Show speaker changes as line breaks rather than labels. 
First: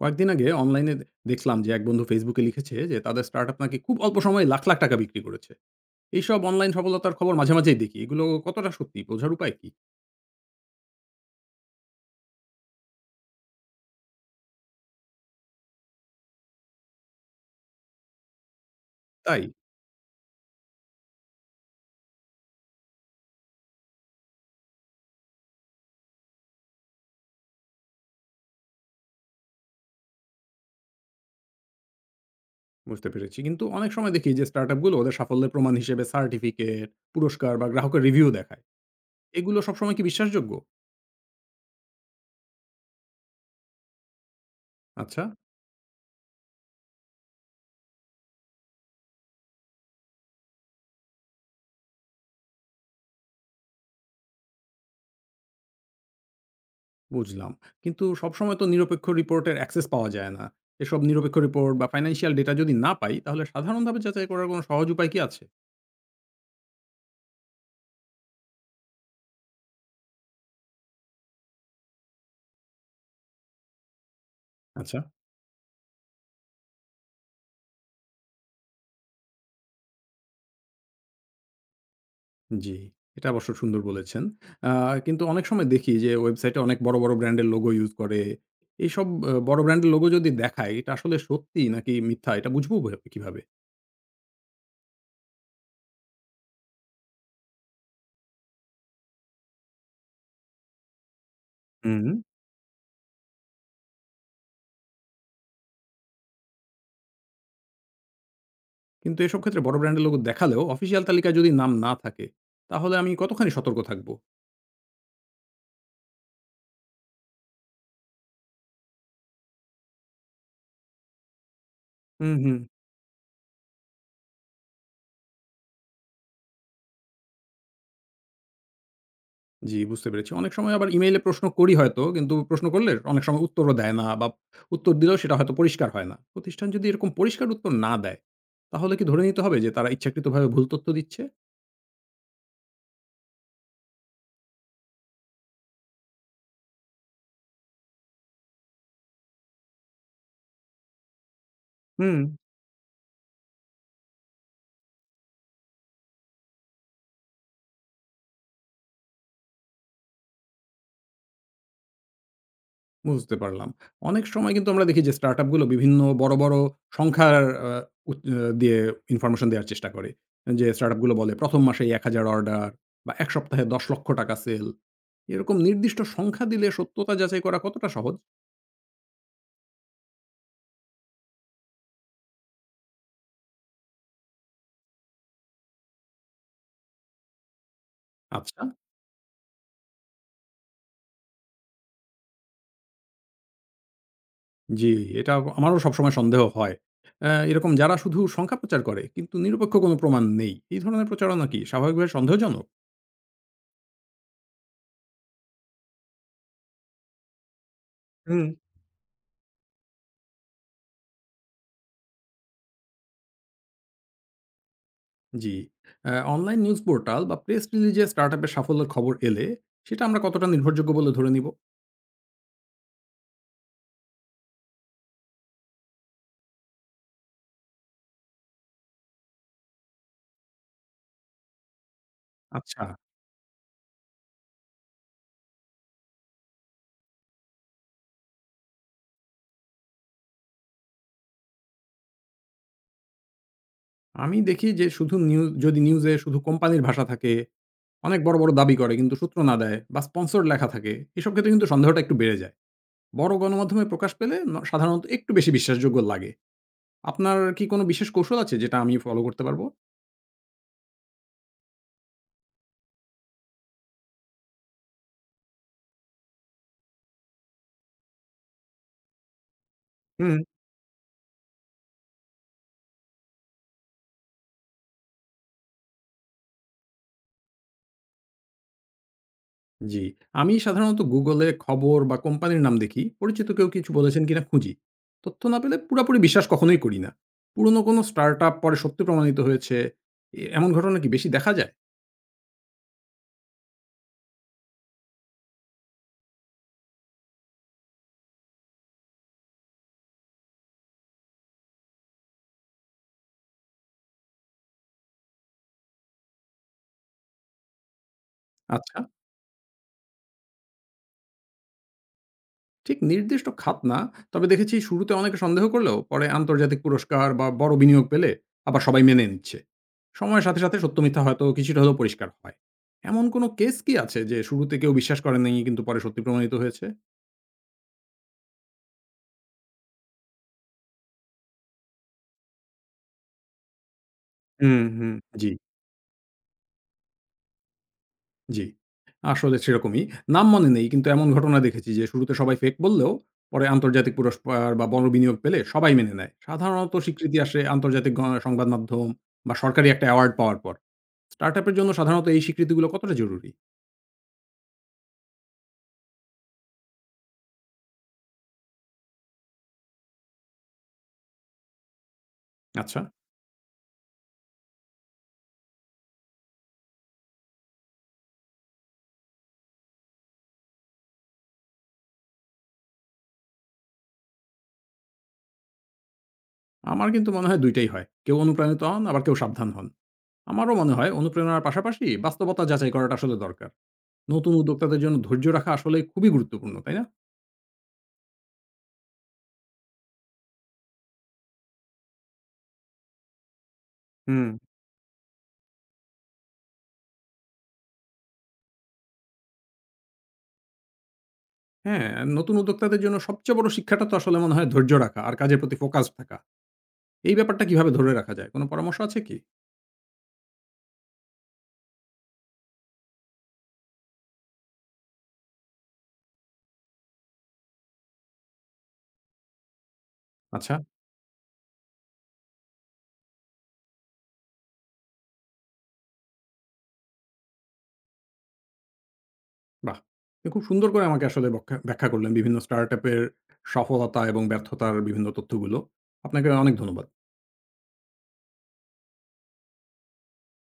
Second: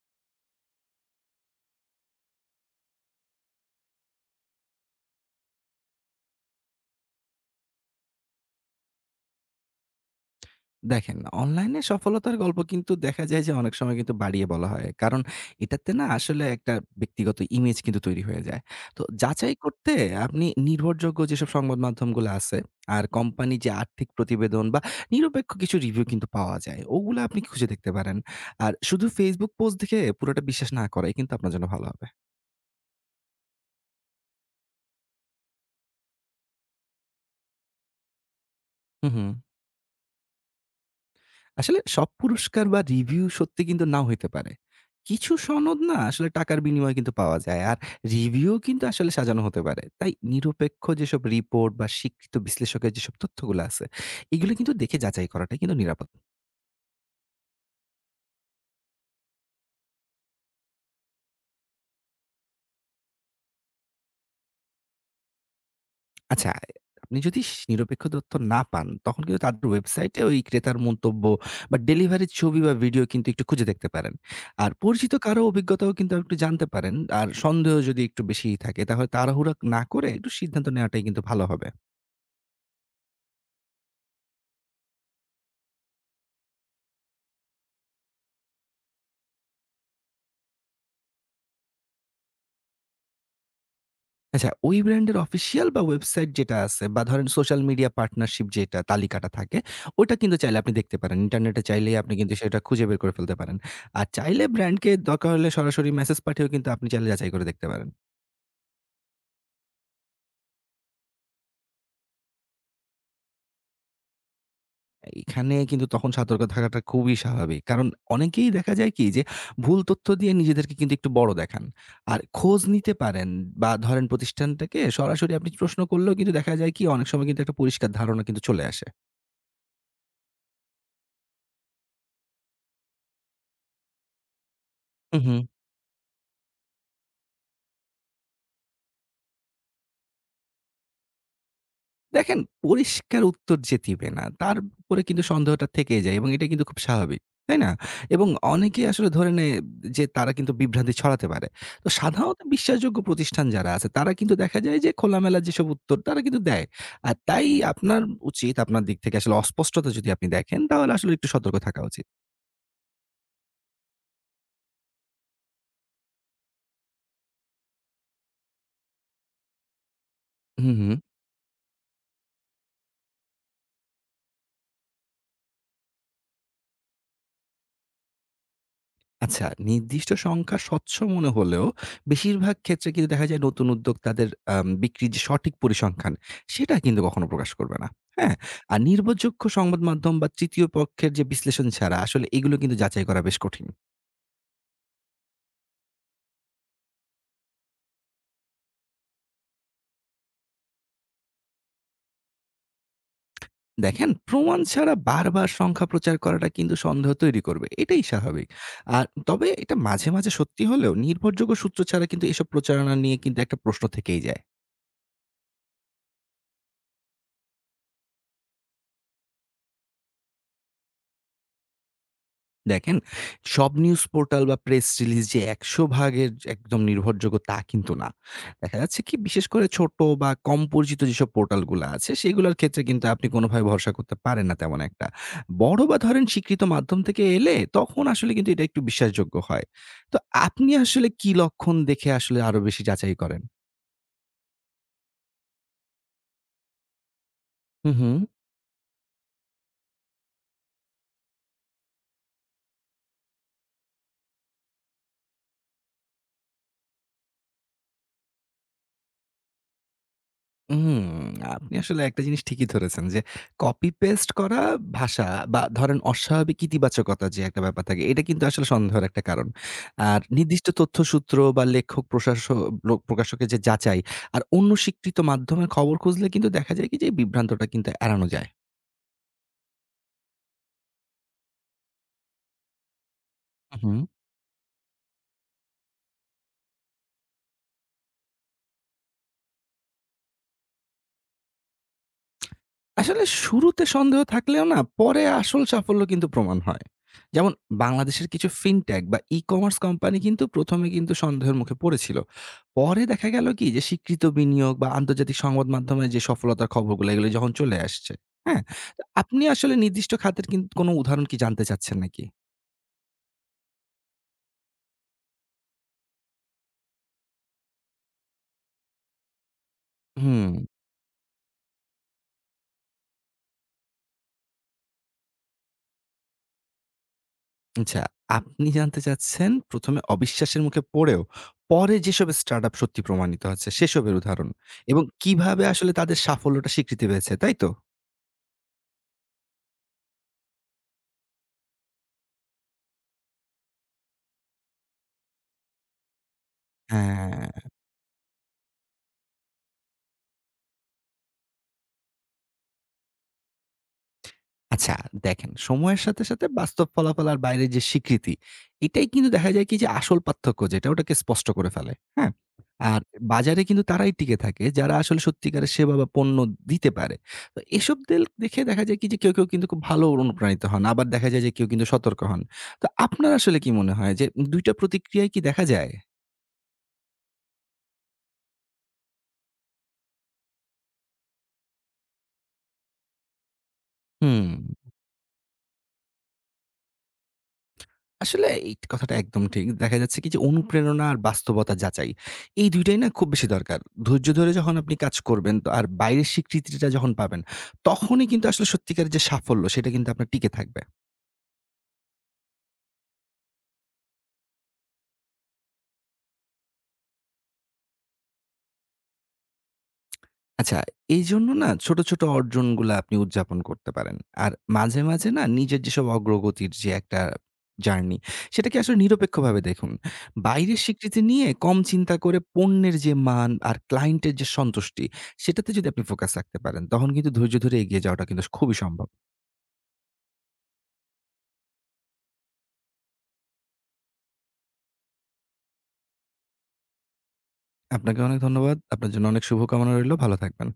কয়েকদিন আগে অনলাইনে দেখলাম যে এক বন্ধু ফেসবুকে লিখেছে যে তাদের স্টার্টআপ নাকি খুব অল্প সময়ে লাখ লাখ টাকা বিক্রি করেছে। এইসব অনলাইন সফলতার খবর মাঝে মাঝেই দেখি, এগুলো কতটা সত্যি বোঝার উপায় কি?
দেখেন, অনলাইনে সফলতার গল্প কিন্তু দেখা যায় যে অনেক সময় কিন্তু বাড়িয়ে বলা হয়। কারণ এটাতে না আসলে একটা ব্যক্তিগত ইমেজ কিন্তু তৈরি হয়ে যায়। তো
তাই
যাচাই করতে আপনি নির্ভরযোগ্য যেসব সংবাদ মাধ্যমগুলো আছে আর কোম্পানি যে আর্থিক প্রতিবেদন বা নিরপেক্ষ কিছু রিভিউ কিন্তু পাওয়া যায়। ওগুলা আপনি খুঁজে দেখতে পারেন। আর শুধু Facebook পোস্ট দেখে পুরোটা বিশ্বাস না করাই কিন্তু আপনার জন্য ভালো হবে।
বুঝতে পেরেছি, কিন্তু অনেক সময় দেখি যে স্টার্টআপগুলো ওদের সাফল্যের প্রমাণ হিসেবে সার্টিফিকেট, পুরস্কার বা গ্রাহকের রিভিউ দেখায়।
হু, হু।
এগুলো সবসময় কি বিশ্বাসযোগ্য?
আসলে সব পুরস্কার বা রিভিউ সত্যি কিন্তু নাও হইতে পারে।
আচ্ছা,
কিছু সনদ না আসলে টাকার বিনিময়ে কিন্তু পাওয়া যায়। আর রিভিউও কিন্তু আসলে সাজানো হতে পারে। তাই নিরপেক্ষ যেসব রিপোর্ট বা স্বীকৃত বিশ্লেষকের যেসব তথ্যগুলো আছে, এগুলো কিন্তু দেখে যাচাই করাটাই কিন্তু নিরাপদ।
বুঝলাম, কিন্তু সবসময় তো নিরপেক্ষ রিপোর্টের অ্যাক্সেস পাওয়া যায় না। এসব নিরপেক্ষ রিপোর্ট বা ফাইন্যান্সিয়াল ডেটা যদি না পাই, তাহলে সাধারণভাবে যাচাই করার কোনো সহজ উপায় কি আছে?
আচ্ছা, আপনি যদি স নিরপেক্ষ তথ্য না পান, তখন কিন্তু তাদের ওয়েবসাইটে ওই ক্রেতার মন্তব্য বা ডেলিভারির ছবি বা ভিডিও কিন্তু একটু খুঁজে দেখতে পারেন। আর
আচ্ছা,
পরিচিত কারো অভিজ্ঞতাও কিন্তু একটু জানতে পারেন। আর সন্দেহ যদি একটু বেশিই থাকে, তাহলে তাড়াহুড়া না করে একটু সিদ্ধান্ত নেওয়াটাই কিন্তু ভালো হবে।
জি, এটা অবশ্য সুন্দর বলেছেন। আ কিন্তু অনেক সময় দেখি যে ওয়েবসাইটে অনেক বড়, বড় ব্র্যান্ডের লোগো ইউজ করে। এইসব বড় ব্র্যান্ডের লোগো যদি দেখায়, এটা আসলে সত্যি নাকি মিথ্যা, এটা বুঝবো কিভাবে?
আচ্ছা, ওই ব্র্যান্ডের অফিসিয়াল বা ওয়েবসাইট যেটা আছে বা ধরেন সোশ্যাল মিডিয়া পার্টনারশিপ যেটা তালিকাটা থাকে, ওটা কিন্তু চাইলে আপনি দেখতে পারেন। ইন্টারনেটে চাইলেই
হুম।
আপনি কিন্তু সেটা খুঁজে বের করে ফেলতে পারেন। আর চাইলে ব্র্যান্ডকে দরকার হলে সরাসরি মেসেজ পাঠিয়েও কিন্তু আপনি চাইলে যাচাই করে দেখতে পারেন।
কিন্তু এসব ক্ষেত্রে বড় ব্র্যান্ডের লোগো দেখালেও অফিসিয়াল তালিকায় যদি নাম না থাকে, তাহলে আমি কতখানি সতর্ক থাকবো?
এখানে কিন্তু তখন সতর্ক থাকাটা খুবই স্বাভাবিক। কারণ অনেকেই দেখা যায় কি যে ভুল তথ্য দিয়ে নিজেদেরকে কিন্তু একটু বড় দেখান। আর
হুম, হুম।
খোঁজ নিতে পারেন বা ধরেন প্রতিষ্ঠানটাকে সরাসরি আপনি প্রশ্ন করলেও কিন্তু দেখা যায় কি অনেক সময় কিন্তু একটা পরিষ্কার ধারণা কিন্তু চলে আসে।
জি, বুঝতে পেরেছি। অনেক সময় আবার ইমেইলে প্রশ্ন করি হয়তো, কিন্তু প্রশ্ন করলে অনেক সময় উত্তরও দেয় না, বা উত্তর দিলেও সেটা
উহু।
হয়তো পরিষ্কার হয় না। প্রতিষ্ঠান যদি এরকম পরিষ্কার উত্তর না দেয়, তাহলে কি ধরে নিতে হবে যে তারা ইচ্ছাকৃতভাবে ভুল তথ্য দিচ্ছে?
দেখেন, পরিষ্কার উত্তর যে দিবে না, তার উপরে কিন্তু সন্দেহটা থেকেই যায় এবং এটা কিন্তু খুব স্বাভাবিক। তাই না? এবং অনেকেই আসলে ধরে নেয় যে তারা কিন্তু বিভ্রান্তি ছড়াতে পারে। তো
হুম,
সাধারণত বিশ্বাসযোগ্য প্রতিষ্ঠান যারা আছে তারা কিন্তু দেখা যায় যে খোলামেলা যেসব উত্তর তারা কিন্তু দেয়। আর তাই আপনার উচিত আপনার দিক থেকে আসলে অস্পষ্টতা যদি আপনি দেখেন তাহলে আসলে একটু সতর্ক থাকা উচিত।
বুঝতে পারলাম। অনেক সময় কিন্তু আমরা দেখি যে স্টার্টআপ গুলো বিভিন্ন বড়, বড় সংখ্যার আ উত দিয়ে ইনফরমেশন দেওয়ার চেষ্টা করে। যে
হুম, হুম।
স্টার্টআপ গুলো বলে ১ম মাসেই ১,০০০ অর্ডার বা ১ সপ্তাহে ৳১০,০০,০০০ সেল। এরকম নির্দিষ্ট সংখ্যা দিলে সত্যতা যাচাই করা কতটা সহজ?
আচ্ছা, নির্দিষ্ট সংখ্যা স্বচ্ছ মনে হলেও বেশিরভাগ ক্ষেত্রে কিন্তু দেখা যায় নতুন উদ্যোক্তাদের আম বিক্রির যে সঠিক পরিসংখ্যান, সেটা কিন্তু কখনো প্রকাশ করবে না। হ্যাঁ?
আচ্ছা।
আর নির্ভরযোগ্য সংবাদ মাধ্যম বা তৃতীয় পক্ষের যে বিশ্লেষণ ছাড়া আসলে এগুলো কিন্তু যাচাই করা বেশ কঠিন।
জি, এটা আমারও সবসময় সন্দেহ হয়। এরকম যারা শুধু সংখ্যা প্রচার করে কিন্তু নিরপেক্ষ কোনো প্রমাণ নেই। এই ধরনের প্রচারণা কি স্বাভাবিকভাবে সন্দেহজনক?
দেখেন, প্রমাণ ছাড়া বারবার সংখ্যা প্রচার করাটা কিন্তু সন্দেহ তৈরি করবে। এটাই স্বাভাবিক। আর তবে এটা মাঝে, মাঝে সত্যি হলেও নির্ভরযোগ্য সূত্র ছাড়া কিন্তু এসব প্রচারণা নিয়ে কিন্তু একটা প্রশ্ন থেকেই যায়।
জি। অনলাইন নিউজ পোর্টাল বা প্রেস রিলিজে স্টার্টআপের সাফল্যের খবর এলে সেটা আমরা কতটা নির্ভরযোগ্য বলে ধরে নিব?
দেখেন, সব নিউজ পোর্টাল বা প্রেস রিলিজ যে ১০০ ভাগের একদম নির্ভরযোগ্য তা কিন্তু না। দেখা যাচ্ছে কি বিশেষ করে ছোট বা কম পরিচিত যেসব পোর্টালগুলা আছে সেগুলোর
আচ্ছা।
ক্ষেত্রে কিন্তু আপনি কোনোভাবে ভরসা করতে পারেন না তেমন একটা। বড় বা ধরেন স্বীকৃত মাধ্যম থেকে এলে তখন আসলে কিন্তু এটা একটু বিশ্বাসযোগ্য হয়। তো আপনি আসলে কি লক্ষণ দেখে আসলে আরো বেশি যাচাই করেন?
আমি দেখি যে শুধু নিউজ যদি নিউজে শুধু কোম্পানির ভাষা থাকে,
হু, হু।
অনেক বড়, বড় দাবি করে কিন্তু সূত্র না দেয় বা স্পন্সর লেখা থাকে, এসব ক্ষেত্রে কিন্তু সন্দেহটা একটু বেড়ে যায়। বড় গণমাধ্যমে প্রকাশ পেলে সাধারণত একটু বেশি বিশ্বাসযোগ্য লাগে। আপনার কি কোনো বিশেষ কৌশল আছে যেটা আমি ফলো করতে পারব?
হুম, আপনি আসলে একটা জিনিস ঠিকই ধরেছেন যে কপি পেস্ট করা ভাষা বা ধরেন অস্বাভাবিক ইতিবাচকতা যে একটা ব্যাপার থাকে এটা কিন্তু আসলে সন্দেহের একটা কারণ। আর
হুম।
নির্দিষ্ট তথ্যসূত্র বা লেখক প্রশাস লোক প্রকাশকের যে যাচাই আর অন্য স্বীকৃত মাধ্যমে খবর খুঁজলে কিন্তু দেখা যায় কি যে এই বিভ্রান্তটা কিন্তু এড়ানো যায়।
জি, আমি সাধারণত Google এ খবর বা কোম্পানির নাম দেখি। পরিচিত কেউ কিছু
উহু।
বলেছেন কিনা খুঁজি। তথ্য না পেলে পুরাপুরি বিশ্বাস কখনোই করি না। পুরনো কোনো স্টার্টআপ পরে সত্যি প্রমাণিত হয়েছে, এমন ঘটনা কি বেশি দেখা যায়?
আসলে শুরুতে সন্দেহ থাকলেও না পরে আসল সাফল্য কিন্তু প্রমাণ হয়। যেমন বাংলাদেশের কিছু ফিনটেক বা ই-কমার্স কোম্পানি কিন্তু ১ম এ কিন্তু সন্দেহের মুখে পড়েছিল। পরে দেখা গেল কি যে স্বীকৃত বিনিয়োগ বা আন্তর্জাতিক সংবাদ মাধ্যমে যে সফলতার খবরগুলো এগুলো যখন চলে আসছে, হ্যাঁ?
আচ্ছা,
তো আপনি আসলে নির্দিষ্ট খাতের কিন কোনো উদাহরণ কি জানতে চাচ্ছেন নাকি?
ঠিক নির্দিষ্ট খাত না, তবে দেখেছি শুরুতে অনেকে সন্দেহ করলেও পরে আন্তর্জাতিক পুরস্কার বা বড় বিনিয়োগ পেলে আবার সবাই মেনে নিচ্ছে। সময়ের
হুম।
সাথে, সাথে সত্য মিথ্যা হয়তো কিছুটা হলেও পরিষ্কার হয়। এমন কোনো কেস কি আছে যে শুরুতে কেউ বিশ্বাস করেননি কিন্তু পরে সত্যি প্রমাণিত হয়েছে?
আচ্ছা, আপনি জানতে চাচ্ছেন ১ম এ অবিশ্বাসের মুখে পড়েও পরে যেসব স্টার্টআপ সত্যি প্রমাণিত হচ্ছে সেসবের উদাহরণ
হুম,
এবং
হুম। জি।
কিভাবে আসলে তাদের সাফল্যটা স্বীকৃতি পেয়েছে, তাই তো?
জি। আসলে সেরকমই। নাম মনে নেই, কিন্তু এমন ঘটনা দেখেছি যে শুরুতে সবাই ফেক বললেও পরে আন্তর্জাতিক পুরস্কার বা বনবিনিয়োগ পেলে সবাই মেনে নেয়। সাধারণত স্বীকৃতি আসে
হ্যাঁ।
আন্তর্জাতিক সংবাদ মাধ্যম বা সরকারি একটা অ্যাওয়ার্ড পাওয়ার পর। স্টার্টআপ এর জন্য সাধারণত এই স্বীকৃতিগুলো কতটা জরুরি?
আচ্ছা, দেখেন, সময়ের সাথে সাথে বাস্তব ফলাফল আর বাইরের যে স্বীকৃতি এটাই কিন্তু দেখা যায় কি যে আসল পার্থক্য যেটা ওটাকে স্পষ্ট করে ফেলে। হ্যাঁ,
আচ্ছা,
আর বাজারে কিন্তু তারাই টিকে থাকে যারা আসলে সত্যিকারের সেবা বা পণ্য দিতে পারে। তো এসব দেখে দেখা যায় কি যে কেউ কেউ কিন্তু খুব ভালো অনুপ্রাণিত হন, আবার দেখা যায় যে কেউ কিন্তু সতর্ক হন। তো আপনার আসলে কি মনে হয় যে দুইটা প্রতিক্রিয়ায় কি দেখা যায়?
আমার কিন্তু মনে হয় ২ টাই হয়। কেউ অনুপ্রাণিত হন, আবার কেউ সাবধান হন। আমারও মনে হয় অনুপ্রেরণার পাশাপাশি বাস্তবতা যাচাই করাটা আসলে দরকার।
হুম,
নতুন উদ্যোক্তাদের জন্য ধৈর্য রাখা আসলে খুবই গুরুত্বপূর্ণ, তাই না?
আসলে এই কথাটা একদম ঠিক। দেখা যাচ্ছে কি যে অনুপ্রেরণা আর বাস্তবতা যাচাই। এই ২ টাই না খুব বেশি দরকার। ধৈর্য
হুম।
ধরে যখন আপনি কাজ করবেন তো আর বাইরের স্বীকৃতিটা যখন পাবেন, তখনই কিন্তু আসলে সত্যিকারের যে সাফল্য সেটা কিন্তু আপনার টিকে থাকবে।
হ্যাঁ, নতুন উদ্যোক্তাদের জন্য সবচেয়ে বড় শিক্ষাটা তো আসলে মনে হয় ধৈর্য রাখা আর কাজের প্রতি ফোকাস থাকা। এই ব্যাপারটা কিভাবে ধরে রাখা যায়? কোন পরামর্শ আছে কি?
আচ্ছা, এইজন্য না ছোট, ছোট অর্জনগুলা আপনি উদযাপন করতে পারেন। আর মাঝে, মাঝে না নিজের যেসব অগ্রগতির যে একটা জার্নি, সেটাকে আসলে নিরপেক্ষভাবে দেখুন।
আচ্ছা,
বাইরের স্বীকৃতি নিয়ে কম চিন্তা করে পণ্যের যে মান আর ক্লায়েন্টের যে সন্তুষ্টি, সেটাতে যদি আপনি ফোকাস রাখতে পারেন, তখন কিন্তু ধৈর্য ধরে এগিয়ে যাওয়াটা কিন্তু খুবই সম্ভব।
বাহ! আপনি খুব সুন্দর করে আমাকে আসলে ব্যাখ্যা করলেন বিভিন্ন স্টার্টআপ এর সফলতা এবং ব্যর্থতার বিভিন্ন তথ্যগুলো। আপনাকে অনেক ধন্যবাদ।
আপনাকে অনেক ধন্যবাদ। আপনার জন্য অনেক শুভকামনা রইলো। ভালো থাকবেন।